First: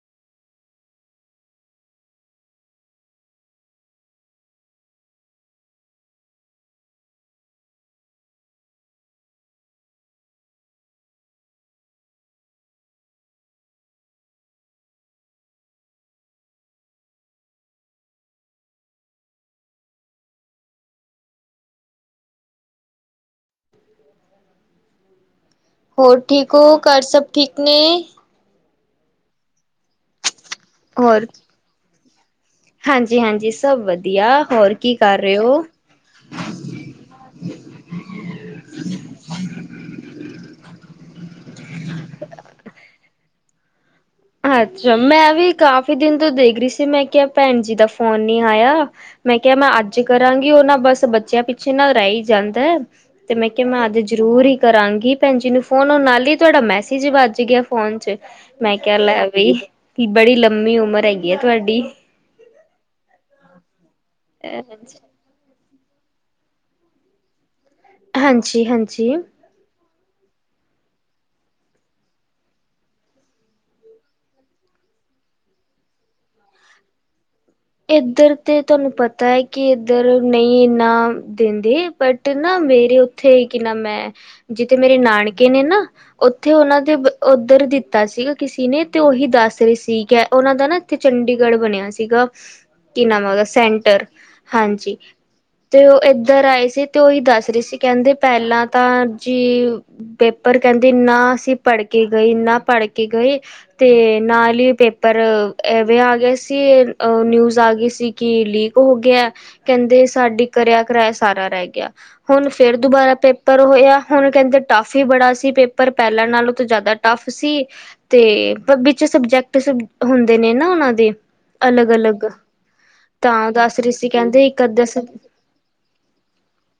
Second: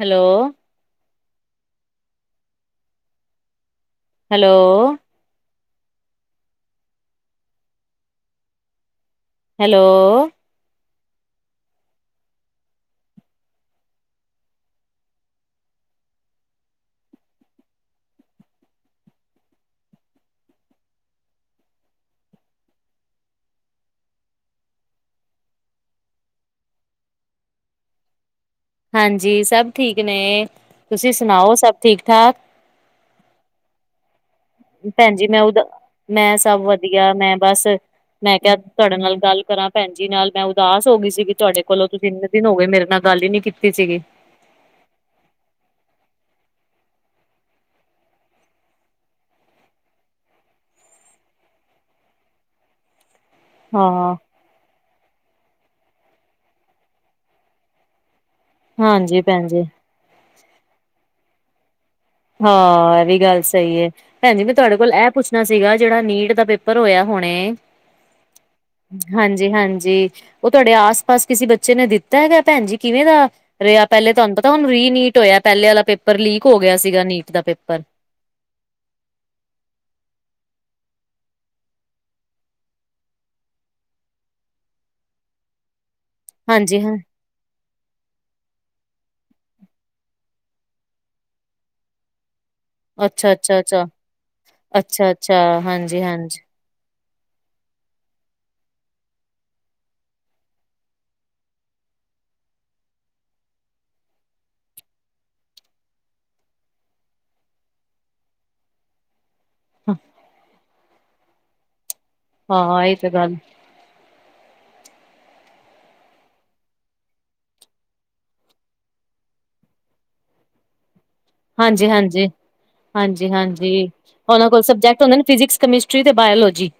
Hello hello hello. ਹੋਰ ਠੀਕ ਹੋ ਘਰ ਸਭ ਠੀਕ ਨੇ ਹਾਂਜੀ, ਸਭ ਠੀਕ ਨੇ ਤੁਸੀਂ ਸੁਣਾਓ ਸਭ ਠੀਕ ਠਾਕ। ਹਾਂਜੀ ਹਾਂਜੀ ਸਭ ਵਧੀਆ ਹੋਰ ਕੀ ਕਰ ਭੈਣਜੀ ਰਹੇ ਮੈਂ ਹੋ? ਉਦਾ ਮੈਂ ਸਭ ਵਧੀਆ ਮੈਂ ਬਸ ਮੈਂ ਕਿਹਾ ਤੁਹਾਡੇ ਨਾਲ ਗੱਲ ਕਰਾਂ ਭੈਣੀ ਜੀ ਨਾਲ ਮੈਂ ਉਦਾਸ ਹੋ ਗਈ ਸੀ ਕਿ ਤੁਹਾਡੇ ਕੋਲੋਂ ਤੁਸੀਂ ਕਈ ਦਿਨ ਹੋ ਗਏ ਮੇਰੇ ਨਾਲ ਗੱਲ ਹੀ ਨੀ ਕੀਤੀ ਸੀਗੀ ਅੱਛਾ ਮੈਂ ਵੀ ਕਾਫ਼ੀ ਦਿਨ ਤੋਂ ਦੇਖ ਰਹੀ ਸੀ ਮੈਂ ਕਿਹਾ ਭੈਣ ਜੀ ਦਾ ਫੋਨ ਨੀ ਆਇਆ ਮੈਂ ਕਿਹਾ ਮੈਂ ਅੱਜ ਕਰਾਂਗੀ ਉਹ ਨਾ ਬਸ ਬੱਚਿਆਂ ਪਿੱਛੇ ਨਾ ਰਹਿ ਹੀ ਜਾਂਦਾ ਏ। ਤੇ ਮੈਂ ਕਿਹਾ ਮੈਂ ਅੱਜ ਹਾਂ। ਜ਼ਰੂਰੀ ਹੀ ਕਰਾਂਗੀ ਭੈਣਜੀ ਨੂੰ ਫੋਨ ਨਾਲ ਹੀ ਤੁਹਾਡਾ ਮੈਸੇਜ ਵੱਜ ਗਿਆ ਫੋਨ ਚੱ ਕਹਿ ਲੇ ਹਾਂਜੀ ਭੈਣ ਜੀ ਵੀ ਬੜੀ ਲੰਮੀ ਉਮਰ ਹੈਗੀ ਆ ਤੁਹਾਡੀ ਹਾਂ, ਐ ਵੀ ਗੱਲ ਸਹੀ ਏ। ਭੈਣ ਜੀ ਮੈਂ ਤੁਹਾਡੇ ਕੋਲ ਐ ਪੁੱਛ ਪੁੱਛਣਾ ਸੀਗਾ ਜਿਹੜਾ ਨੀਟ ਦਾ ਪੇਪਰ ਹੋਇਆ ਹੁਣੇ ਹਾਂਜੀ-ਹਾਂਜੀ। ਜੀ ਹਾਂਜੀ ਉਹ ਤੁਹਾਡੇ ਆਸ-ਪਾਸ ਕਿਸੇ ਬੱਚੇ ਨੇ ਦਿੱਤਾ ਹੈਗਾ ਭੈਣ ਜੀ ਕਿਵੇਂ ਦਾ। ਰਿਹਾ ਪਹਿਲੇ ਤੁਹਾਨੂੰ ਪਤਾ ਹੁਣ ਰੀਨੀਟ ਹੋਇਆ ਪਹਿਲੇ ਆਲਾ ਪੇਪਰ ਲੀਕ ਹੋ ਗਿਆ ਸੀਗਾ ਨੀਟ ਦਾ ਪੇਪਰ। ਇੱਧਰ ਤੇ ਤੁਹਾਨੂੰ ਪਤਾ ਹੈ ਕਿ ਇੱਧਰ ਨਹੀਂ ਇੰਨਾ ਦਿੰਦੇ ਬਟ ਜਿਥੇ ਨਾ ਮੇਰੇ ਉੱਥੇ ਕੀ ਨਾ ਮੈਂ ਜਿੱਥੇ ਮੇਰੇ ਨਾਨਕੇ ਨੇ ਨਾ ਉੱਥੇ ਹਾਂਜੀ ਉਹਨਾਂ ਦੇ ਹਾਂ ਉੱਧਰ ਦਿੱਤਾ ਸੀਗਾ ਕਿਸੇ ਨੇ ਅਤੇ ਉਹੀ ਦੱਸ ਰਹੇ ਸੀਗੇ ਉਹਨਾਂ ਦਾ ਨਾ ਇੱਥੇ ਚੰਡੀਗੜ੍ਹ ਬਣਿਆ ਸੀਗਾ ਕੀ ਨਾਂ ਉਦਾਂ ਅੱਛਾ-ਅੱਛਾ-ਅੱਛਾ, ਸੈਂਟਰ ਹਾਂਜੀ ਅੱਛਾ-ਅੱਛਾ ਤੇ ਉਹ ਹਾਂਜੀ-ਹਾਂਜੀ ਇੱਧਰ ਆਏ ਸੀ ਤੇ ਉਹੀ ਦੱਸ ਰਹੀ ਸੀ ਕਹਿੰਦੇ ਪਹਿਲਾਂ ਤਾਂ ਜੀ ਪੇਪਰ ਕਹਿੰਦੇ ਨਾ ਅਸੀਂ ਪੜ੍ਹ ਕੇ ਗਏ ਨਾ ਪੜ੍ਹ ਕੇ ਗਏ। ਤੇ ਨਾਲ ਹੀ ਪੇਪਰ ਐਵੇਂ ਆ ਗਏ ਸੀ ਉਹ ਨਿਊਜ਼ ਆ ਗਈ ਸੀ ਕਿ ਲੀਕ ਹੋ ਗਿਆ ਕਹਿੰਦੇ ਸਾਡੀ ਕਰਿਆ ਕਰੈਸ਼ ਸਾਰਾ ਰੈ ਗਿਆ ਹੁਣ ਫੇਰ ਹਾਂ ਇਹ ਤੇ ਦੁਬਾਰਾ ਗੱਲ ਪੇਪਰ ਹੋਇਆ ਹੁਣ ਕੈਂਦੇ ਟਫ ਹੀ ਬੜਾ ਸੀ। ਪੇਪਰ ਪੈਂਲਾਂ ਨਾਲੋਂ ਤਾਂ ਜਾਦਾ ਟਫ ਸੀ। ਤੇ ਵਿੱਚ ਸਬਜੈਕਟ ਸਬ ਹੁੰਦੇ ਨੇ ਨਾ ਉਹਨਾਂ ਦੇ ਹਾਂਜੀ ਅਲੱਗ ਹਾਂਜੀ ਅਲੱਗ ਤਾਂ ਹਾਂਜੀ-ਹਾਂਜੀ। ਦੱਸ ਰਹੀ ਸੀ ਕਹਿੰਦੇ ਉਹਨਾਂ ਕੋਲ ਇੱਕ ਸਬਜੈਕਟ ਅੱਧਾ ਹੁੰਦੇ ਨੇ ਫਿਜਿਕਸ, ਕਮਿਸਟਰੀ ਅਤੇ ਬਾਇਓਲੋਜੀ।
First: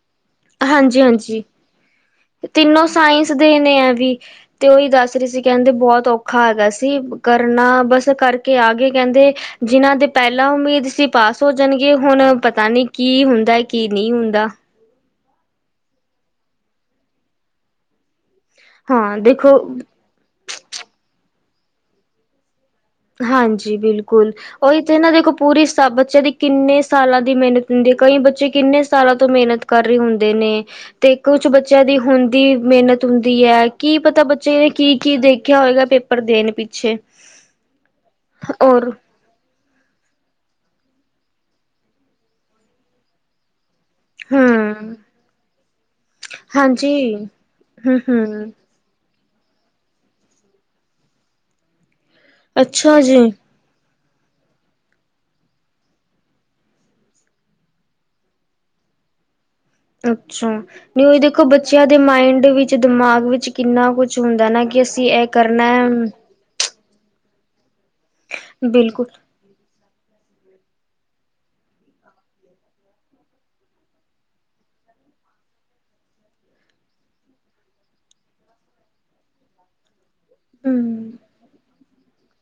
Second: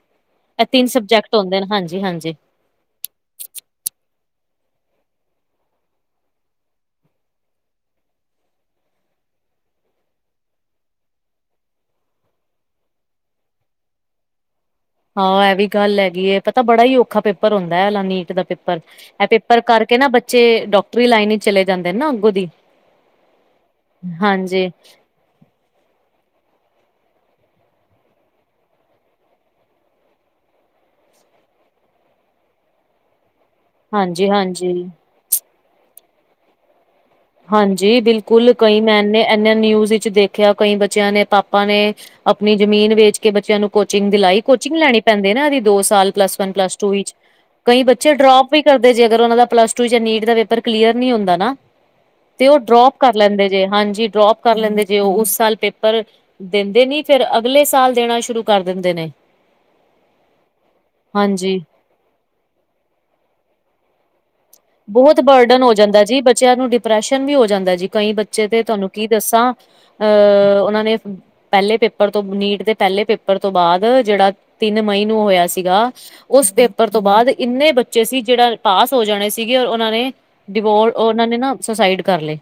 ਇਹ ਤਿੰਨ ਸਬਜੈਕਟ ਉਂਦੇ ਨੇ ਹਾਂਜੀ-ਹਾਂਜੀ। ਤਿਨੋਂ ਸਾਇੰਸ ਦੇ ਨੇ ਐ ਵੀ ਤੇ ਉਹੀ ਦੱਸ ਰਹੀ ਸੀ ਕਹਿੰਦੇ ਬਹੁਤ ਔਖਾ ਹੈਗਾ ਸੀ ਕਰਨਾ ਬਸ ਕਰਕੇ ਆ ਗਏ ਕਹਿੰਦੇ ਜਿਨ੍ਹਾਂ ਦੇ ਪਹਿਲਾਂ ਉਮੀਦ ਸੀ ਪਾਸ ਹੋ ਜਾਣਗੇ ਹੁਣ ਪਤਾ ਨਹੀਂ ਕੀ ਹੁੰਦਾ ਕੀ ਨਹੀਂ ਹੁੰਦਾ ਆਹੋ ਇਹ ਵੀ ਗੱਲ ਹੈਗੀਏ ਪਤਾ ਬੜਾ ਹੀ ਔਖਾ ਪੇਪਰ ਹੁੰਦਾ ਹੈ ਆ ਨੀਟ ਦਾ ਪੇਪਰ ਹਾਂ ਪੇਪਰ ਇਹ ਦੇਖੋ ਪੇਪਰ ਕਰਕੇ ਨਾ ਬੱਚੇ ਡਾਕਟਰੀ ਲਾਈਨ ਚ ਚਲੇ ਜਾਂਦੇ ਨੇ ਨਾ ਅੱਗੋਂ ਦੀ। ਹਾਂਜੀ ਬਿਲਕੁੱਲ ਹਾਂਜੀ ਉਹ ਤੇ ਇਹਨਾਂ ਦੇਖੋ ਪੂਰੀ ਸਬ ਬੱਚਿਆ ਦੀ ਕਿੰਨੇ ਸਾਲਾਂ ਦੀ ਮੇਨਤ ਹੁੰਦੀ ਹੈ। ਕਈ ਬੱਚੇ ਕਿੰਨੇ ਸਾਲਾਂ ਤੋਂ ਮੇਨਤ ਕਰ ਰਹੇ ਹੁੰਦੇ ਨੇ ਤੇ ਕੁੱਛ ਬੱਚਿਆਂ ਦੀ ਹੁੰਦੀ ਦੀ ਮਿਹਨਤ ਹੁੰਦੀ ਹੈ ਕੀ ਪਤਾ ਬੱਚੇ ਹਾਂਜੀ-ਹਾਂਜੀ, ਨੇ ਹਾਂਜੀ ਕੀ ਕੀ ਦੇਖ [unintelligible] ਹੋਏਗਾ ਪੇਪਰ ਦੇਣ ਪਿੱਛੇ ਹਾਂਜੀ ਬਿਲਕੁਲ, ਕਈ ਔਰ ਨੈਨ ਨੇ ਇੰਨੇ ਨਿਊਜ਼ ਵਿੱਚ ਦੇਖ [unintelligible] ਕਈ ਬੱਚਿਆਂ ਨੇ ਪਾਪਾ ਨੇ ਆਪਣੀ ਜਮੀਨ ਵੇਚ ਕੇ ਬੱਚਿਆਂ ਨੂੰ ਕੋਚਿੰਗ ਦਿਲਾਈ ਕੋਚਿੰਗ ਹੂੰ, ਲੈਣੀ ਪੈਂਦੇ ਨਾ ਇਹਦੀ ਦੋ ਸਾਲ ਪਲੱਸ ਵਨ ਪਲੱਸ ਟੂ ਹਾਂਜੀ, ਵਿੱਚ ਕਈ ਬੱਚੇ ਹੂੰ-ਹੂੰ, ਡਰੋਪ ਵੀ ਕਰਦੇ ਜੇ ਅਗਰ ਉਹਨਾਂ ਦਾ ਪਲੱਸ ਟੂ ਚ ਨੀਟ ਦਾ ਪੇਪਰ ਕਲੀਅਰ ਨਿ ਹੁੰਦਾ ਨਾ ਤੇ ਉਹ ਡਰੋਪ ਅੱਛਾ ਕਰ ਜੀ। ਲੈਂਦੇ ਜੇ, ਹਾਂਜੀ ਡਰੋਪ ਕਰ ਲੈਂਦੇ ਜੇ, ਉਹ ਉਸ ਸਾਲ ਪੇਪਰ। ਦਿੰਦੇ ਨੀ ਫਿਰ ਅਗਲੇ ਸਾਲ ਦੇਣਾ ਸ਼ੁਰੂ ਕਰ ਦਿੰਦੇ ਨੇ ਅੱਛਾ ਨਹੀਂ ਉਹੀ ਦੇਖੋ ਹਾਂਜੀ। ਬੱਚਿਆਂ ਦੇ ਮਾਇੰਡ ਵਿੱਚ ਦਿਮਾਗ ਵਿੱਚ ਕਿੰਨਾ ਕੁੱਛ ਹੁੰਦਾ ਨਾ ਕਿ ਅਸੀਂ ਬਹੁਤ ਇਹ ਬਰਡਨ ਕਰਨਾ ਹੋ ਜਾਂਦਾ ਜੀ ਬੱਚਿਆਂ ਨੂੰ ਡਿਪ੍ਰੈਸ਼ਨ ਵੀ ਹੋ ਜਾਂਦਾ ਜੀ ਕਈ ਬੱਚੇ ਤੇ ਤੁਹਾਨੂੰ ਬਿਲਕੁਲ ਕੀ ਦੱਸਾਂ ਅਹ ਉਹਨਾਂ ਨੇ ਪਹਿਲੇ ਪੇਪਰ ਤੋਂ ਨੀਟ ਦੇ ਪਹਿਲੇ ਪੇਪਰ ਤੋਂ ਬਾਅਦ ਜਿਹੜਾ ਤਿੰਨ ਮਈ ਨੂੰ ਹੋਇਆ ਸੀਗਾ ਉਸ ਪੇਪਰ ਤੋਂ ਬਾਅਦ ਇੰਨੇ ਬੱਚੇ ਸੀ ਜਿਹੜਾ ਪਾਸ ਹੋ ਜਾਣੇ ਸੀ। ਸੀਗੇ ਔਰ ਉਹਨਾਂ ਨੇ ਡਿਵੋਰ ਹੂੰ, ਉਹਨਾਂ ਨੇ ਨਾ ਸੁਸਾਈਡ ਕਰ ਲਏ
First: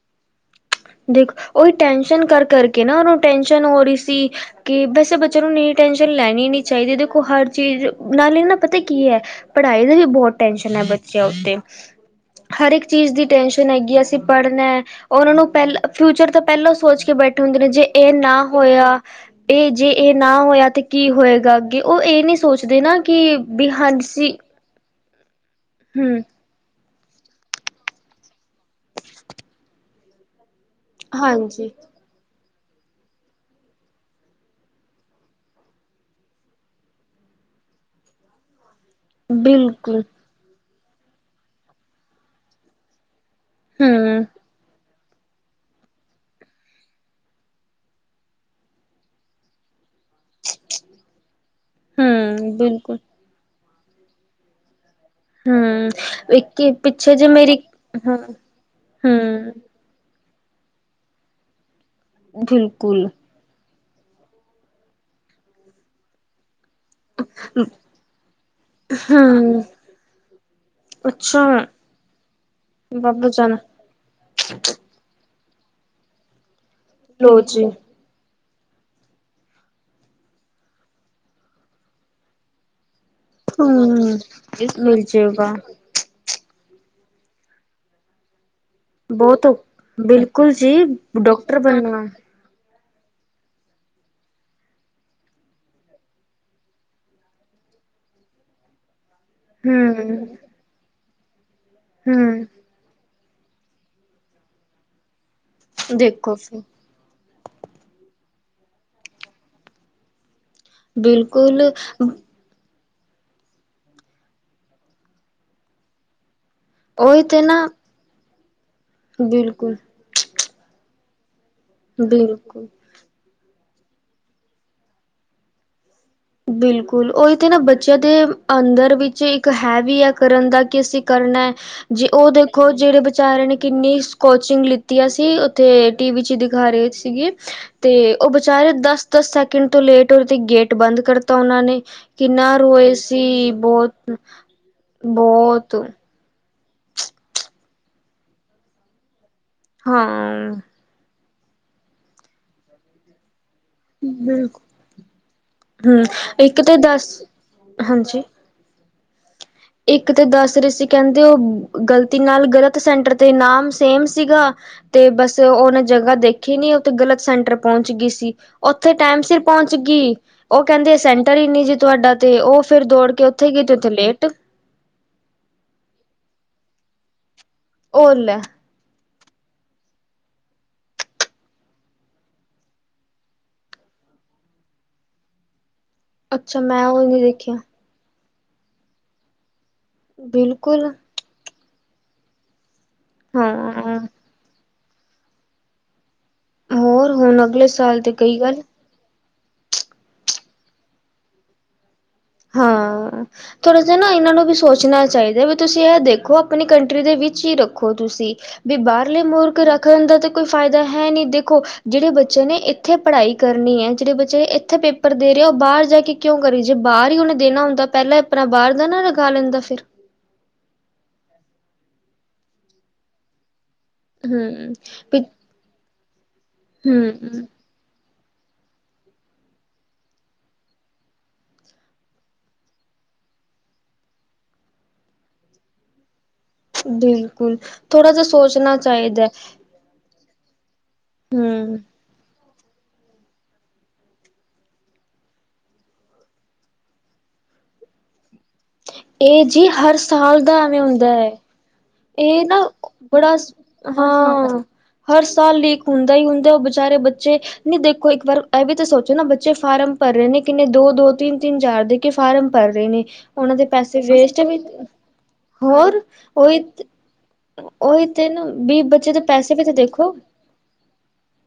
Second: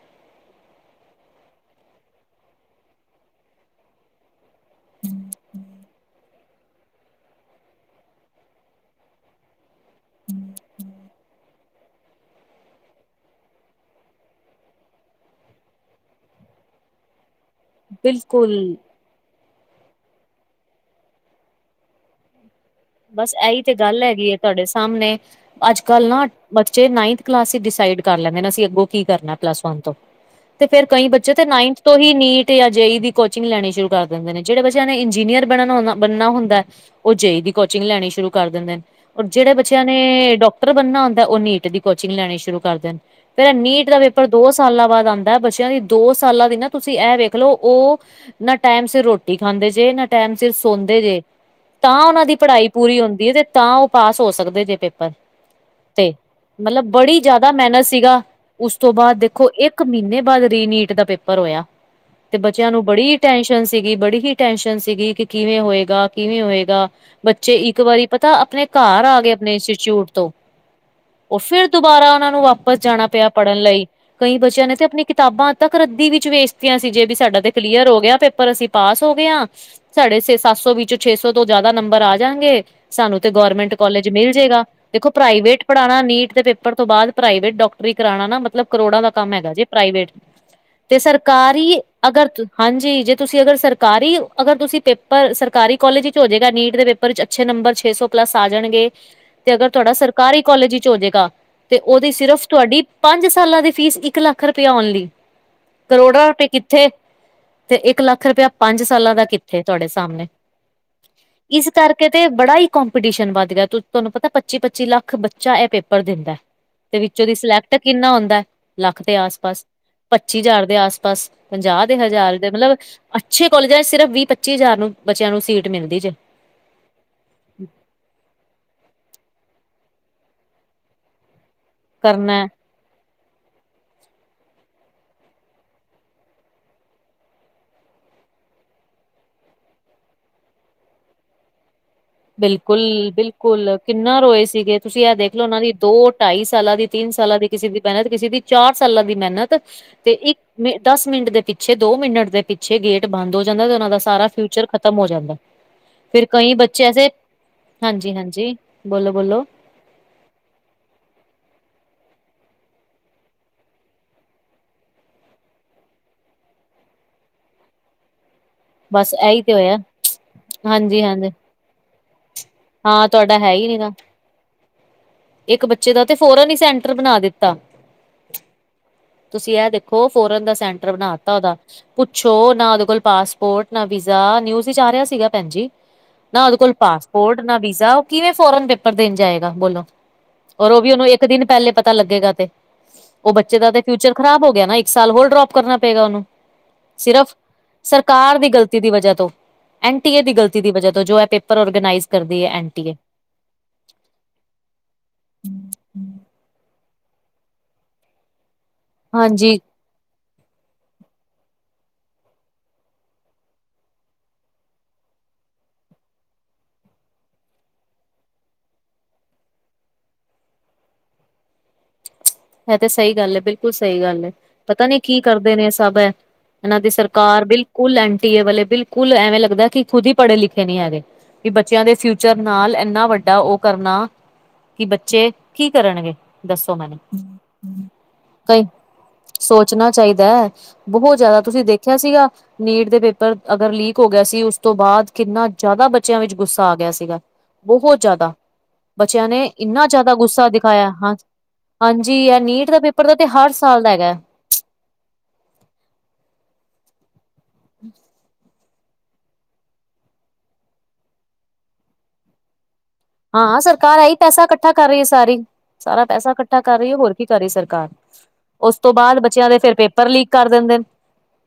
ਦੇਖ ਉਹੀ ਟੈਸ਼ਨ ਕਰ ਕਰਕੇ ਨਾ ਉਹਨੂੰ ਟੈਸ਼ਨ ਹੋ ਰਹੀ ਸੀ ਕਿ ਵੈਸੇ ਬੱਚਿਆਂ ਨੂੰ ਇਨੀ ਟੈਸ਼ਨ ਲੈਣੀ ਨਹੀ ਚਾਹੀਦੀ ਦੇਖੋ ਹਰ ਚੀਜ਼ ਨਾਲਏ ਨਾ ਪਤਾ ਕੀ ਏ ਪੜ੍ਹਾਈ ਦਾ ਵੀ ਬਹੁਤ ਟੈਸ਼ਨ ਹੈ ਬੱਚਿਆਂ ਉੱਤੇ ਹਰ ਇੱਕ ਚੀਜ਼ ਦੀ ਟੈਂਨਸ਼ਨ ਹੈਗੀ ਅਸੀਂ ਪੜ੍ਹਨਾ ਔਰ ਉਹਨਾਂ ਨੂੰ ਪੈਲਾਂ ਫਿਊਚਰ ਤਾਂ ਪੈਲੋ ਸੋਚ ਕੇ ਬੈਠੇ ਹੁੰਦੇ ਨੇ ਜੇ ਇਹ ਨਾ ਬਿਲਕੁਲ ਹੋਇਆ ਇਹ ਜੇ ਇਹ ਨਾ ਹੋਇਆ ਤੇ ਕੀ ਹੋਏਗਾ ਅੱਗੇ ਉਹ ਇਹ ਨੀ ਸੋਚਦੇ। ਨਾ ਬਸ ਕਿ ਇਹੀ ਵੀ ਤੇ ਗੱਲ ਹੈਗੀ ਹਾਂਜੀ ਏ। ਤੁਹਾਡੇ ਸਾਹਮਣੇ ਅੱਜ ਕੱਲ੍ਹ ਹਮ ਨਾ ਬੱਚੇ ਨਾਈਨਥ ਕਲਾਸ ਚ ਡਿਸਾਈਡ ਕਰ ਲੈਂਦੇ ਨੇ ਅਸੀਂ ਅੱਗੋਂ ਕੀ ਕਰਨਾ ਪਲੱਸ ਵਨ ਤੋਂ ਤੇ ਫੇਰ ਕਈ ਬੱਚੇ ਤੇ ਹਾਂਜੀ ਨਾਈਨਥ ਤੋਂ ਹੀ ਨੀਟ ਤੇ ਆ ਜੇ ਈ ਦੀ ਕੋਚਿੰਗ ਲੈਣੀ ਸ਼ੁਰੂ ਕਰ ਦਿੰਦੇ ਨੇ ਜਿਹੜੇ ਬੱਚਿਆਂ ਨੇ ਇੰਜੀਨੀਅਰ ਬਣਨਾ ਹੁੰਦਾ ਹੈ ਉਹ ਜੇ ਦੀ ਕੋਚਿੰਗ ਲੈਣੀ ਸ਼ੁਰੂ ਕਰ ਦਿੰਦੇ ਜਿਹੜੇ ਬੱਚਿਆਂ ਨੇ ਬਿਲਕੁਲ ਡਾਕਟਰ ਮਤਲੱਬ ਉਹਨਾਂ ਹੁੰਦਾ ਉਹ ਨੀਟ ਦੀ ਕੋਚਿੰਗ ਲੈਣੀ ਸ਼ੁਰੂ ਕਰ ਦੇਣ ਫੇਰ ਨੀਟ ਦਾ ਹਮ ਪੇਪਰ ਦੋ ਸਾਲਾਂ ਬਾਅਦ ਆਉਂਦਾ ਬੱਚਿਆਂ ਦੀ ਦੋ ਸਾਲਾਂ ਦੀ ਨਾ ਤੁਸੀਂ ਇਹ ਵੇਖ ਲਓ ਉਹ ਨਾ ਟਾਈਮ ਸਿਰ ਰੋਟੀ ਖਾਂਦੇ ਜੇ ਨਾ ਟਾਈਮ ਸਿਰ ਸੋਂਦੇ ਜੇ ਤਾਂ ਉਹਨਾਂ ਦੀ ਹਮ ਪੜ੍ਹਾਈ ਬਿਲਕੁਲ ਪੂਰੀ ਹੁੰਦੀ ਹੈ ਤੇ ਤਾਂ ਉਹ ਪਾਸ ਹੋ ਸਕਦੇ ਜੇ ਪੇਪਰ ਹਮ ਤੇ, ਇੱਕ ਮਤਲਬ ਪਿੱਛੇ ਬੜੀ ਜੇ ਜਾਦਾ ਮੇਰੀ ਮੇਹਨਤ ਹ ਸੀਗਾ ਉਸ ਤੋਂ ਬਾਅਦ ਦੇਖੋ ਹਮ ਏਹ ਇੱਕ ਮਹੀਨੇ ਬਾਅਦ ਰੀ ਨੀਟ ਦਾ ਪੇਪਰ ਹੋਇਆ ਤੇ ਬੱਚਿਆਂ ਨੂੰ ਬਿਲਕੁਲ ਬੜੀ ਟੈਸ਼ਨ ਸੀਗੀ ਬੜੀ ਹੀ, ਟੈਸ਼ਨ ਸੀਗੀ ਕਿ ਕਿਵੇਂ ਹੋਏਗਾ, ਕਿਵੇਂ ਹੋਏਗਾ ਬੱਚੇ ਇੱਕ ਵਾਰੀ ਪਤਾ ਆਪਣੇ ਘਰ ਆ ਗਏ ਆਪਣੇ ਹਮ ਇੰਸਟੀਚਿਊਟ ਤੋਂ ਉਹ ਅੱਛਾ ਫਿਰ ਦੁਬਾਰਾ ਉਹਨਾਂ ਨੂੰ ਵਾਪਸ ਜਾਣਾ ਪਿਆ ਬਾਬਾ ਜਾਨਾ ਪੜ੍ਹਨ ਲਈ ਕਈ ਬੱਚਿਆਂ ਨੇ ਤੇ ਆਪਣੀ ਕਿਤਾਬਾਂ ਤੱਕ ਰੱਦੀ ਵਿੱਚ ਵੇਚਤੀਆਂ ਸੀ ਜੇ, ਵੀ ਸਾਡਾ ਲੋ ਤੇ ਜੀ ਕਲੀਅਰ ਹੋ ਗਿਆ ਪੇਪਰ, ਅਸੀਂ ਪਾਸ ਹੋ ਗਏ ਆ, ਸਾਡੇ ਛੇ ਸੱਤ ਸੌ ਵਿੱਚੋ ਛੇ ਸੌ ਤੋਂ ਜ਼ਿਆਦਾ ਨੰਬਰ ਆ ਜਾਣਗੇ, ਸਾਨੂੰ ਤੇ ਗੌਰਮੈਂਟ ਹਮ ਕੋਲਜ ਮਿਲ ਜੇਗਾ, ਮਿਲ ਦੇਖੋ ਜੇਗਾ ਪ੍ਰਾਈਵੇਟ ਪੜ੍ਹਾਉਣਾ, ਨੀਟ ਦੇ ਪੇਪਰ ਤੋਂ ਬਾਅਦ ਪ੍ਰਾਈਵੇਟ ਡਾਕਟਰੀ ਕਰਾਉਣਾ ਨਾ ਮਤਲਬ। ਕਰੋੜਾਂ ਦਾ ਕੰਮ ਬਹੁਤ ਹੈਗਾ ਜੇ ਪ੍ਰਾਈਵੇਟ ਬਿਲਕੁਲ ਜੀ ਤੇ ਡਾਕਟਰ ਸਰਕਾਰੀ ਬਣਨਾ ਅਗਰ ਤ ਹਾਂਜੀ, ਜੇ ਤੁਸੀਂ ਅਗਰ ਸਰਕਾਰੀ, ਅਗਰ ਤੁਸੀਂ ਪੇਪਰ, ਸਰਕਾਰੀ ਕੋਲਜ ਇੱਚ ਹੋ ਜੇਗਾ ਨੀਟ ਦੇ ਪੇ ਪੇਪਰ ਚ ਅੱਛੇ ਨੰਬਰ ਛੇ ਸੌ ਪਲੱਸ ਆ ਜਾਣਗੇ ਤੇ ਅਗਰ ਤੁਹਾਡਾ ਹੂੰ ਸਰਕਾਰੀ ਕਾਲਜ ਵਿੱਚ ਹੋ ਜਾਏਗਾ। ਤੇ ਉਹਦੀ ਹੂੰ ਸਿਰਫ ਤੁਆਡੀ ਪੰਜ ਸਾਲਾਂ ਦੀ ਫੀਸ, ਇੱਕ ਲੱਖ ਰੁਪਿਆ ਓਨਲੀ। ਕਰੋੜਾਂ ਦੇਖੋ ਰੁਪਏ ਫਿਰ ਕਿੱਥੇ, ਤੇ ਇੱਕ ਲੱਖ ਰੁਪਇਆ ਪੰਜ ਸਾਲਾਂ ਦਾ ਕਿੱਥੇ ਤੁਹਾਡੇ ਸਾਹਮਣੇ। ਬਿਲਕੁਲ। ਕੇ ਤੇ ਬੜਾ ਈ ਕੌਮਪੀਟੀਸ਼ਨ ਵੱਧ ਗਿਆ, ਤੁ ਤੁਹਾਨੂੰ ਪਤਾ ਪੱਚੀ-ਪੱਚੀ ਲੱਖ ਬੱਚਾ ਏਹ ਪੇਪਰ ਦਿੰਦਾ ਏ। ਤੇ ਉਹੀ ਵਿੱਚੋਂ ਦੀ ਨਾ ਸਿਲੈਕਟ ਕਿੰਨਾ ਹੁੰਦਾ ਏ ਲੱਖ ਦੇ ਆਸ-ਪਾਸ ਬਿਲਕੁਲ ਪੱਚੀ ਹਜ਼ਾਰ ਦੇ ਆਸ-ਪਾਸ ਪੰਜਾਹ ਦੇ ਹਜ਼ਾਰ ਦੇ ਬਿਲਕੁਲ ਮਤਲਬ ਅੱਛੇ ਕੋਲਜਾਂ ਸਿਰਫ ਵੀਹ ਪੱਚੀ ਹਜ਼ਾਰ ਨੂੰ ਬੱਚਿਆਂ ਨੂੰ ਸੀਟ ਮਿਲਦੀ ਜੇ। ਬਿਲਕੁਲ, ਉਈ ਤੇ ਨਾ, ਬੱਚਿਆਂ ਦੇ ਆਂਦਰ ਵਿੱਚ ਇੱਕ ਹੈ ਵੀ ਹੈ ਕਰਨ ਦਾ, ਕਿ ਅਸੀਂ ਕਰਨਾ ਹੈ। ਜੇ ਉਹ ਕਰਨਾ ਦੇਖੋ ਜਿਹੜੇ ਵਿਚਾਰਿਆਂ ਨੇ ਕਿੰਨੀ ਕੋਚਿੰਗ ਲਿੱਤੀਆਂ ਸੀ, ਉੱਥੇ ਟੀ ਵੀ ਚ ਦਿਖਾ ਰਹੇ ਸੀਗੀ ਤੇ ਉਹ ਬਚਾਰੇ ਦਸ-ਦਸ ਸੈਕਿੰਡ ਤੋਂ ਲੇਟ ਹੋਏ, ਤੇ ਗੇਟ ਬੰਦ ਕਰਤਾ ਉਹਨਾਂ ਨੇ। ਕਿੰਨਾ ਰੋਏ ਸੀ ਬਿਲਕੁਲ-ਬਿਲਕੁਲ, ਬਹੁਤ ਕਿੰਨਾ ਰੋਏ ਸੀਗੇ ਤੁਸੀ ਐ ਦੇਖਲੋ ਉਹਨਾਂ ਦੀ ਬਹੁਤ ਦੋ ਢਾਈ ਸਾਲਾਂ ਦੀ, ਤਿੰਨ ਸਾਲਾਂ ਦੀ, ਕਿਸੇ ਦੀ ਮਿਹਨਤ ਕਿਸੇ ਦੀ ਚਾਰ ਸਾਲਾਂ ਦੀ ਮਿਹਨਤ ਤੇ ਇੱਕ ਹਾਂ ਮਿੰਟ ਦਸ ਮਿੰਟ ਦੇ ਪਿੱਛੇ, ਦੋ ਮਿੰਟ ਦੇ ਪਿੱਛੇ, ਗੇਟ ਬੰਦ ਹੋ ਜਾਂਦਾ ਤੇ ਨਾਲੇ ਦਾ ਸਾਰਾ ਬਿਲਕੁਲ ਫਿਊਚਰ ਖਤਮ ਹੋ ਜਾਂਦਾ, ਹੂੰ ਫੇਰ ਕਈ ਇੱਕ ਤੇ ਬੱਚੇ ਐਸੇ, ਦਸ ਹਾਂਜੀ ਹਾਂਜੀ-ਹਾਂਜੀ। ਬੋਲੋ-ਬੋਲੋ। ਇੱਕ ਤੇ ਦਸ ਰਏ ਸੀ, ਕਹਿੰਦੇ ਉਹ ਗ਼ਲਤੀ ਨਾਲ, ਗਲਤ ਸੈਂਟਰ ਤੇ, ਨਾਮ ਸੇਮ ਸੀਗਾ ਤੇ ਬਸ ਉਹਨੇ ਜਗ੍ਹਾ ਦੇਖੀ ਨੀ, ਉਹ ਤੇ ਗ਼ਲਤ ਸੈਂਟਰ ਪਹੁੰਚ ਗਈ ਸੀ। ਉਥੇ ਬਸ ਟਾਈਮ ਸਿਰ ਇਹੀ ਤੇ ਪਹੁੰਚ ਹੋਇਆ ਗਈ, ਉਹ ਕਹਿੰਦੇ ਹਾਂਜੀ-ਹਾਂਜੀ ਸੈਂਟਰ ਈ ਨੀ ਜੀ ਤੁਹਾਡਾ ਤੇ, ਉਹ ਫੇਰ ਹਾਂ ਦੌੜਕੇ ਤੁਹਾਡਾ ਓਥੇ ਹੈ ਗਈ ਹੀ ਤੇ, ਨੀ ਗਾ ਥੱਲੇ ਇੱਟ। ਇੱਕ ਬੱਚੇ ਦਾ ਤੇ ਫੋਰਨ ਈ ਸੈਂਟਰ ਬਣਾ ਦਿੱਤਾ। ਔ ਲੈ। ਤੁਸੀਂ ਏਹ ਦੇਖੋ, ਫੋਰਨ ਦਾ ਸੈਂਟਰ ਬਣਾ ਤਾ ਉਹਦਾ। ਪੁੱਛੋ? ਨਾ ਉਹਦੇ ਕੋਲ ਪਾਸਪੋਰਟ, ਨਾ ਵੀਜ਼ਾ, ਨਿਊਜ਼ ਚ ਆ ਰਿਆ ਸੀਗਾ ਭੈਣਜੀ। ਨਾ ਉਹਦੇ ਅੱਛਾ ਕੋਲ ਮੈਂ ਉਹ ਨੀ ਪਾਸਪੋਰਟ, ਦੇਖਿਆ ਨਾ ਵੀਜ਼ਾ, ਉਹ ਕਿਵੇਂ ਫੋਰਨ ਪੇਪਰ ਦੇਣ ਜਾਏਗਾ? ਬੋਲੋ? ਔਰ ਉਹ ਵੀ ਬਿਲਕੁਲ ਉਹਨੂੰ ਇੱਕ ਦਿਨ ਪਹਿਲੇ ਪਤਾ ਲੱਗੇਗਾ ਤੇ, ਉਹ ਬੱਚੇ ਦਾ ਤੇ ਹਾਂ ਫਿਊਚਰ ਖ਼ਰਾਬ ਹੋ ਗਿਆ ਨਾ, ਇੱਕ ਸਾਲ ਹੋਰ ਡਰੋਪ ਕਰਨਾ ਪਏਗਾ ਉਹਨੂੰ, ਹੋਰ ਸਿਰਫ ਹੁਣ ਅਗਲੇ ਸਾਲ ਤੇ ਸਰਕਾਰ ਗਈ ਦੀ ਗੱਲ ਗਲ ਦੀ ਵਜਾਹ ਤੋਂ, ਐਨ ਟੀ ਏ ਦੀ ਗਲਤੀ ਦੀ ਵਜ੍ਹਾ ਤੋਂ, ਜੋ ਐ ਪੇਪਰ ਓਰਗਨਾਈਜ਼ ਕਰਦੀ ਏ, ਐਨ ਟੀ ਏ। ਥੋੜਾ ਜਿਆ ਨਾ ਇਹਨਾਂ ਨੂੰ ਵੀ ਸੋਚਣਾ ਚਾਹੀਦਾ, ਵੀ ਤੁਸੀਂ ਏਹ ਦੇਖੋ, ਆਪਣੀ ਕੰਟਰੀ ਦੇ ਵਿੱਚ ਈ ਰੱਖੋ‌ ਤੁਸੀਂ। ਵੀ ਬਾਹਰਲੇ ਹਾਂਜੀ ਮੁਲਕ ਰੱਖਣ ਦਾਂ ਤੇ ਕੋਈ ਫਾਇਦਾ ਹੈ ਨਹੀਂ। ਦੇਖੋ ਜੇਹੜੇ ਬੱਚੇ ਨੇ ਏਥੇ ਪੜ੍ਹਾਈ ਕਰਨੀ ਐ, ਜੇਹੜੇ ਬੱਚੇ ਨੇ ਇੱਥੇ ਪੇਪਰ ਦੇ ਰਏ ਏ, ਉਹ ਬਾਹਰ ਜਾ ਕੇ ਕਿਉਂ ਕਰੀ ਜੇ ਬਾਅਰ ਹੀ ਉਹਨੇ ਦੇਣਾ ਹੁੰਦਾ, ਪਹਿਲੇ ਹੀ ਆਪਣਾ ਬਾਹਰ ਦਾ ਨਾ ਲਗਾ ਲੈਂਦਾ ਫਿਰ? ਏਹ ਤੇ ਸਈ ਗੱਲ ਏ, ਬਿਲਕੁਲ ਸਈ ਗੱਲ ਏ, ਹਮ ਪਤਾ ਨੀ ਕੀ ਕਰਦੇ ਨੇ, ਇਹ ਸਭ ਏ? ਇਹਨਾਂ ਦੀ ਸਰਕਾਰ, ਹਮ ਬਿਲਕੁਲ ਐਨ ਟੀ ਏ ਵਾਲੇ, ਬਿਲਕੁਲ ਐਵੇਂ ਲੱਗਦਾ ਕਿ ਖੁਦ ਈ ਪੜ੍ਹੇ ਲਿਖੇ ਨਹੀਂ ਹੈਗੇ। ਕਿ ਬੱਚਿਆਂ ਦੇ ਫਿਊਚਰ ਨਾਲ, ਏਨਾ ਵੱਡਾ ਉਹ ਕਰਨਾ ਕੀ ਬੱਚੇ, ਕੀ ਕਰਨਗੇ? ਦੱਸੋ ਮੈਨੂੰ? ਬਿਲਕੁਲ। ਥੋੜਾ ਜਿਆ ਕਈ ਸੋਚਣਾ ਚਾਹੀਦਾ। ਸੋਚਣਾ ਚਾਹੀਦਾ ਏ, ਬਹੋਤ ਜ਼ਿਆਦਾ, ਤੁਸੀਂ ਹਮ ਦੇਖਿਆ ਸੀਗਾ ਨੀਟ ਦੇ ਪੇਪਰ, ਅਗਰ ਲੀਕ ਹੋ ਗਿਆ ਸੀ, ਉਸ ਤੋਂ ਬਾਅਦ, ਕਿੰਨਾ ਜ਼ਿਆਦਾ ਬੱਚਿਆਂ ਵਿੱਚ ਗੁੱਸਾ ਆ ਗਿਆ ਸੀਗਾ। ਬਹੋਤ ਜ਼ਿਆਦਾ, ਬੱਚਿਆਂ ਨੇ ਇਹ ਜੀ ਇੰਨਾ ਹਰ ਜ਼ਿਆਦਾ ਗੁੱਸਾ ਦਿਖਾਇਆ, ਹਾਂ। ਹਾਂਜੀ ਇਹ ਏਹ ਨਾ, ਨੀਟ ਦਾ ਪੇਪਰ ਦਾ ਤੇ ਬੜਾ, ਹਰ ਸਾਲ ਦਾ ਹੈਗਾ ਹਾਂ। ਹਰ ਸਾਲ ਲੀਕ ਹੁੰਦਾ ਈ ਹੁੰਦਾ ਏ, ਉਹ ਬੇਚਾਰੇ ਬੱਚੇ, ਨੀ ਦੇਖੋ ਇੱਕ ਵਾਰ ਏਹ ਵੀ ਤੇ ਸੋਚੋ ਨਾ, ਬੱਚੇ ਫਾਰਮ ਭਰ ਰਏ ਨੇ, ਕਿੰਨੇ ਦੋ-ਦੋ, ਤਿੰਨ-ਤਿੰਨ ਹਜ਼ਾਰ ਦੇ ਕੇ ਫਾਰਮ ਭਰ ਰਹੇ ਨੇ। ਉਹਨਾਂ ਹਾਂ, ਦੇ ਸਰਕਾਰ ਪੈਸੇ ਐ ਈ ਵੇਸਟ ਪੈਸਾ ਵੀ ਇਕੱਠਾ ਕਰ ਰਈ ਹੈ ਸਾਰੀ, ਹੋਰ ਸਾਰਾ ਪੈਸਾ ਇਕੱਠਾ ਉਹੀ ਕਰ ਰਈ ਏ, ਹੋਰ ਕੀ ਕਰ ਰਹੀ ਸਰਕਾਰ? ਉਹੀ ਤੇ ਨਾ ਉਸ ਵੀ ਤੋਂ ਬੱਚੇ ਬਾਅਦ, ਬੱਚਿਆਂ ਪੈਸੇ ਦੇ ਵੀ ਤੇ ਫਿਰ ਪੇਪਰ ਦੇਖੋ ਲੀਕ ਕਰ ਦਿੰਦੇ ਨ,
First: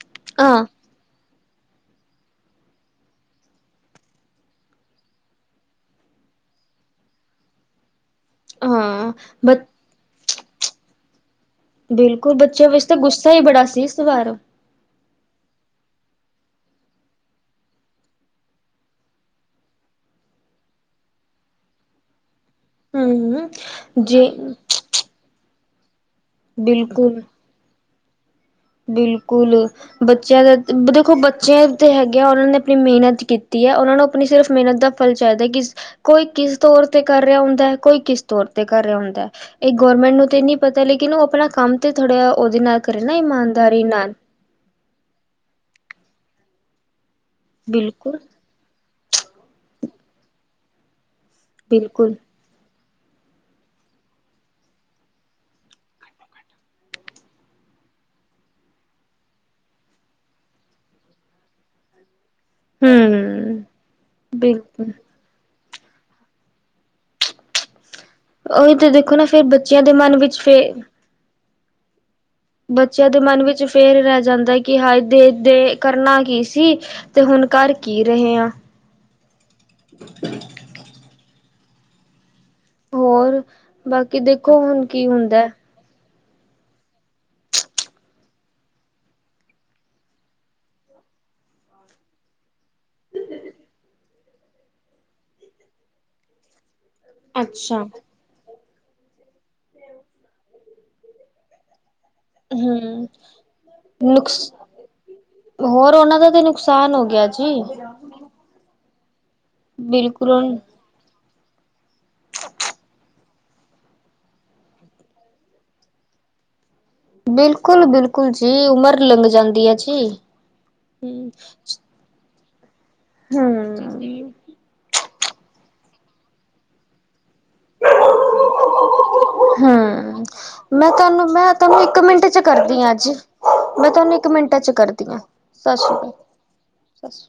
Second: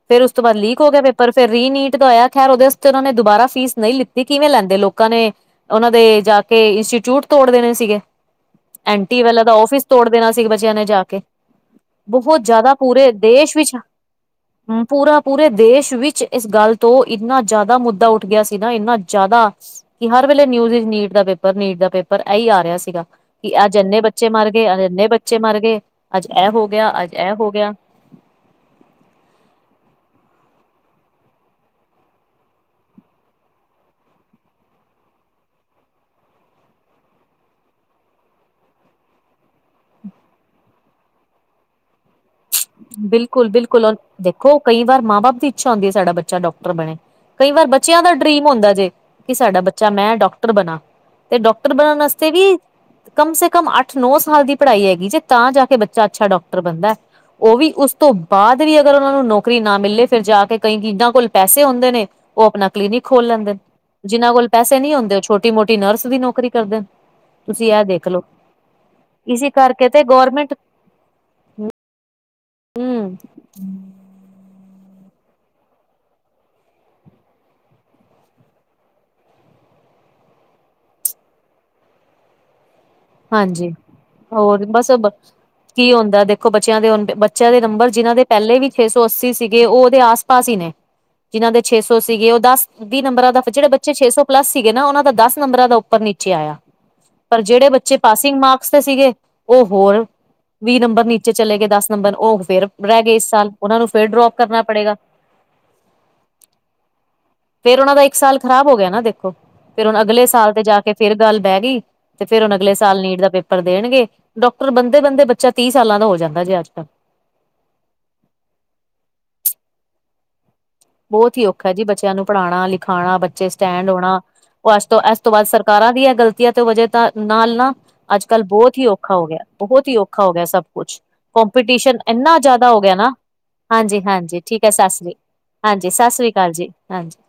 ਫੇਰ ਉਸ ਤੋਂ ਬਾਅਦ ਹਾਂ ਲੀਕ ਹੋ ਗਿਆ ਪੇ ਪਰ ਫਿਰ ਰੀ ਨੀਟ ਦਾ ਹੋਇਆ, ਖੈਰ ਉਹਦੇ ਅਸਤੇ ਉਹਨਾਂ ਨੇ ਦੁਬਾਰਾ ਫੀਸ ਨਈ ਲਿੱਤੀ, ਕਿਵੇਂ ਲੈਂਦੇ? ਲੋਕਾਂ ਨੇ ਉਹਨਾਂ ਦੇ ਜਾ ਕੇ ਇੰਸਟੀਚਿਊਟ ਤੋੜ ਦੇਣੇ ਸੀਗੇ। ਐਂ ਹਾਂ ਟੀ ਵਾਲੇ ਦਾ ਬ ਔਫਿਸ ਤੋੜ ਦੇਣਾ ਸੀ ਬੱਚਿਆਂ ਨੇ ਜਾ ਕੇ। ਬਿਲਕੁਲ ਬਹੋਤ ਬੱਚਿਆਂ ਜ਼ਿਆਦਾ, ਵਿੱਚ ਤਾਂ ਪੂਰੇ ਗੁੱਸਾ ਹੀ ਦੇਸ਼ ਬੜਾ ਵਿੱਚ ਸੀ ਇਸ ਵਾਰ ਹੂੰ, ਪੂਰਾ ਪੂਰੇ ਦੇਸ਼ ਵਿੱਚ ਇਸ ਗੱਲ ਤੋਂ, ਇੰਨਾ ਜ਼ਿਆਦਾ ਮੁੱਦਾ ਉੱਠ ਗਿਆ ਸੀ ਨਾ, ਇੰਨਾ ਜ਼ਿਆਦਾ ਕਿ ਹਰ ਵੇਲੇ ਨਿਊਜ਼ ਚ ਨੀਟ ਦਾ ਪੇ ਪਰ, ਨੀਟ ਦਾ ਪੇਪਰ ਏਈ ਆ ਰਿਹਾ ਸੀਗਾ। ਹਮ ਕਿ ਅੱਜ ਇੰਨੇ ਬੱਚੇ ਜੇ ਮਰ ਗਏ, ਅੱਜ ਇੰਨੇ ਬੱਚੇ ਮਰ ਗਏ। ਅੱਜ ਏਹ ਹੋ ਗਿਆ, ਅੱਜ ਬਿਲਕੁਲ ਏਹ ਹੋ ਗਿਆ। ਬਿਲਕੁਲ। ਬੱਚਿਆਂ ਦਾ, ਬ ਦੇਖੋ ਬੱਚੇ ਤੇ ਹੈਗੇ ਆ, ਉਹਨਾਂ ਨੇ ਆਪਣੀ ਮਿਹਨਤ ਕੀਤੀ ਏ। ਉਹਨਾਂ ਨੂੰ ਆਪਣੀ ਸਿਰਫ਼ ਮਿਹਨਤ ਦਾ ਫਲ ਚਾਹੀਦਾ ਕਿ ਕੋਈ ਕਿਸ ਤੌਰ ਤੇ ਕਰ ਰਿਹਾ ਹੁੰਦਾ-ਕੋਈ ਕਿਸ ਤੌਰ ਤੇ ਕਰ ਰਿਹਾ ਹੁੰਦਾ। ਇਹ ਗੌਰਰਮੈਂਟ ਨੂੰ ਤੇ ਨਹੀਂ ਪਤਾ। ਲੇਕਿਨ ਉਹ ਆਪਣਾ ਕੰਮ ਤੇ ਥੋੜ੍ਹਾ ਉਹਦੇ ਨਾਲ ਕਰੇ ਨਾ ਇਮਾਨਦ ਕੁਲਨ, ਦੇਖੋ ਕਈ ਵਾਰ ਮਾਂ ਬਾਪ ਦੀ ਇੱਛਾ ਹੁੰਦੀ ਹੈ। ਸਾਡਾ ਬੱਚਾ ਡਾਕਟਰ ਬਣੇ। ਕਈ ਵਾਰ ਬੱਚਿਆਂ ਦਾ ਬਿਲਕੁਲ ਡਰੀਮ ਹੁੰਦਾ ਜੇ ਕਿ ਸਾਡਾ ਬੱਚਾ ਮੈਂ ਡਾੱਕਟਰ ਬਣਾ। ਤੇ ਡਾੱਕਟਰ ਬਣਾਣ ਬਿਲਕੁਲ ਵਾਸਤੇ ਵੀ ਕਮ ਸੇ ਕਮ ਅੱਠ ਨੌ ਸਾਲ ਦੀ ਪੜ੍ਹਾਈ ਹੈਗੀ ਜੇ ਤਾਂ ਜਾ ਕੇ ਬੱਚਾ ਅੱਛਾ ਡਾਕਟਰ ਬਣਦਾ। ਉਹ ਵੀ ਉਸ ਤੋਂ ਬਾਅਦ ਵੀ ਅਗਰ ਉਹਨਾਂ ਨੂੰ ਨੌਕਰੀ ਨਾ ਮਿਲੇ। ਫਿਰ ਜਾ ਕੇ ਕਈ ਕਿਦਾਂ ਕੋਲ ਪੈਸੇ ਹੁੰਦੇ ਨੇ ਉਹ ਆਪਣਾ ਕਲੀਨਿਕ ਖੋਲ ਲੈਂਦੇ ਨੇ ਹਮ ਜਿਨ੍ਹਾਂ ਕੋਲ ਪੈਸੇ ਬਿਲਕੁਲ ਨਹੀਂ ਹੁੰਦੇ ਉਹ ਛੋਟੇ ਛੋਟੀ-ਮੋਟੀ ਨਰਸ ਦੀ ਨੌਕਰੀ ਕਰਦੇ ਨੇ, ਤੁਸੀਂ ਇਹ ਦੇਖਲਓ। ਉਹੀ ਤੇ ਦੇਖੋ ਨਾ। ਫੇਰ ਬੱਚਿਆਂ ਦੇ ਮਨ ਵਿੱਚ ਗੌਰਮੈਂਟ ਫੇ ਬੱਚਿਆਂ ਹੂੰ ਦੇ ਮਨ ਵਿੱਚ ਫੇਰ ਰਹਿ ਜਾਂਦਾ। ਕਿ ਹਏ ਦੇ-ਦੇ ਕਰਨਾ ਕੀ ਸੀ। ਤੇ ਹੁਣ ਕਰ ਕੀ ਰਹੇ ਆ। [inaudible] ਹੋਰ ਹਾਂਜੀ ਬਾਕੀ ਦੇਖੋ ਹੋਰ ਹੁਣ ਬਸ ਇਝ ਕੀ ਬਚ ਹੁੰਦਾ। ਕੀ ਹੁੰਦਾ ਦੇਖੋ। ਬੱਚਿਆਂ ਦੇ, ਬੱਚਿਆਂ ਦੇ ਨੰਬਰ ਜਿਹਨਾਂ ਦੇ ਪਹਿਲੇ ਵੀ ਛੇ ਸੌ ਅੱਸੀ ਸੀਗੇ। ਉਹ ਉਹਦੇ ਆਸ-ਪਾਸ ਹੀ ਨੇ ਜਿਨ੍ਹਾਂ ਦੇ ਛੇ ਸੌ ਸੀਗੇ। ਉਹ ਦਸ ਵੀਹ ਨੰਬਰਾਂ ਦਾ ਜਿਹੜੇ ਬੱਚੇ ਛੇ ਸੌ ਪਲੱਸ ਸੀਗੇ ਨਾ ਉਹਨਾਂ ਦਾ ਦਸ ਨੰਬਰਾਂ ਉਪਰ ਨੀੇਚੇ ਆਇਆ। ਪਰ ਜਿਹੜੇ ਅੱਛਾ। ਬੱਚੇ ਪਾਸਿੰਗ ਮਾਰਕਸ ਤੇ ਸੀਗੇ। ਉਹ ਹੋਰ ਵੀਹ ਨੰਬਰ ਨੀਚੇ ਚਲੇ ਗਏ ਦਸ ਨੰਬਰ ਉਹ ਫੇਰ ਰਹਿ ਹੂੰ ਗਏ ਇਸ ਸਾਲ। ਉਹਨਾ ਨੂੰ ਫਿਰ ਡਰੋਪ ਨੁਕਸ ਕਰਨਾ ਪੜੇਗਾ। ਹੋਰ ਉਹਨਾਂ ਦਾ ਤੇ ਨੁਕਸਾਨ ਹੋ ਗਿਆ ਜੀ। ਫੇਰ ਉਹਨਾਂ ਦਾ ਇੱਕ ਸਾਲ ਖ਼ਰਾਬ ਹੋ ਗਿਆ ਨਾ ਦੇਖੋ ਫਿਰ ਹੁਣ ਅਗਲੇ ਸਾਲ ਬਿਲਕੁਲ ਤੇ ਜਾ ਕੇ ਫੇਰ ਗੱਲ ਬਹਿ ਗਈ ਤੇ ਫੇਰ ਹੁਣ ਅਗਲੇ ਸਾਲ ਨੀਟ ਦਾ ਪੇਪਰ ਦੇਣਗੇ। ਡਾਕਟਰ ਬੰਦੇ -ਬੰਦੇ ਬੱਚਾ ਤੀਹ ਸਾਲਾਂ ਦਾ ਹੋ ਜਾਂਦਾ ਜੇ ਅੱਜ-ਕੱਲ੍ਹ ਬਿਲਕੁਲ -ਬਿਲਕੁਲ ਜੀ। ਉਮਰ ਲੰਘ ਜਾਂਦੀ ਐ ਜੀ। ਬਹੁਤ ਹੀ ਔਖਾ ਜੀ ਬੱਚਿਆਂ ਨੂੰ ਪੜ੍ਹਾਣਾਲਿਖਾਣਾ, ਬੱਚੇ ਸਟੈਂਡ ਹੋਣਾ। ਹੂੰ-ਹੂੰ। ਉਹ ਅੱਜ ਤੋਂ ਇਸ ਤੋਂ ਬਾਅਦ ਸਰਕਾਰਾਂ ਦੀ ਇਹ ਗਲਤੀਆਂ ਤੇ ਵਜੇ ਤਾਂ ਨਾਲ ਨਾ ਅੱਜ-ਕੱਲ੍ਹ ਬੋਤ ਬਹੁਤ ਹੀ ਔਖਾ ਹੋ ਗਿਆ ਬਹੁਤ ਹੀ ਔਖਾ ਹੋ ਗਿਆ ਸਭ ਮੈਂ ਕੁਛ ਤੁਹਾਨੂੰ ਮੈਂ ਤੁਹਾਨੂੰ ਕੋਂਪੀਟੀਸ਼ਨ ਇੱਕ ਮਿੰਟ ਇੰਨਾ ਚ ਜ਼ਿਆਦਾ ਹੋ ਕਰਦੀ ਹਾਂ ਗਿਆ ਨਾ। ਜੀ। ਮੈਂ ਤੁਹਾਨੂੰ ਇੱਕ ਹਾਂਜੀ-ਹਾਂਜੀ ਮਿੰਟ ਠੀਕ ਹੈ। ਚ ਸਾਸ ਕਰਦੀ ਸ੍ਰੀ ਹਾਂ ਹਾਂਜੀ। ਸ਼੍ਰੀ ਸਤਿ ਸ੍ਰੀ ਅਕਾਲ ਜੀ ਸਤਿ ਹਾਂਜੀ। ਸ਼੍ਰੀ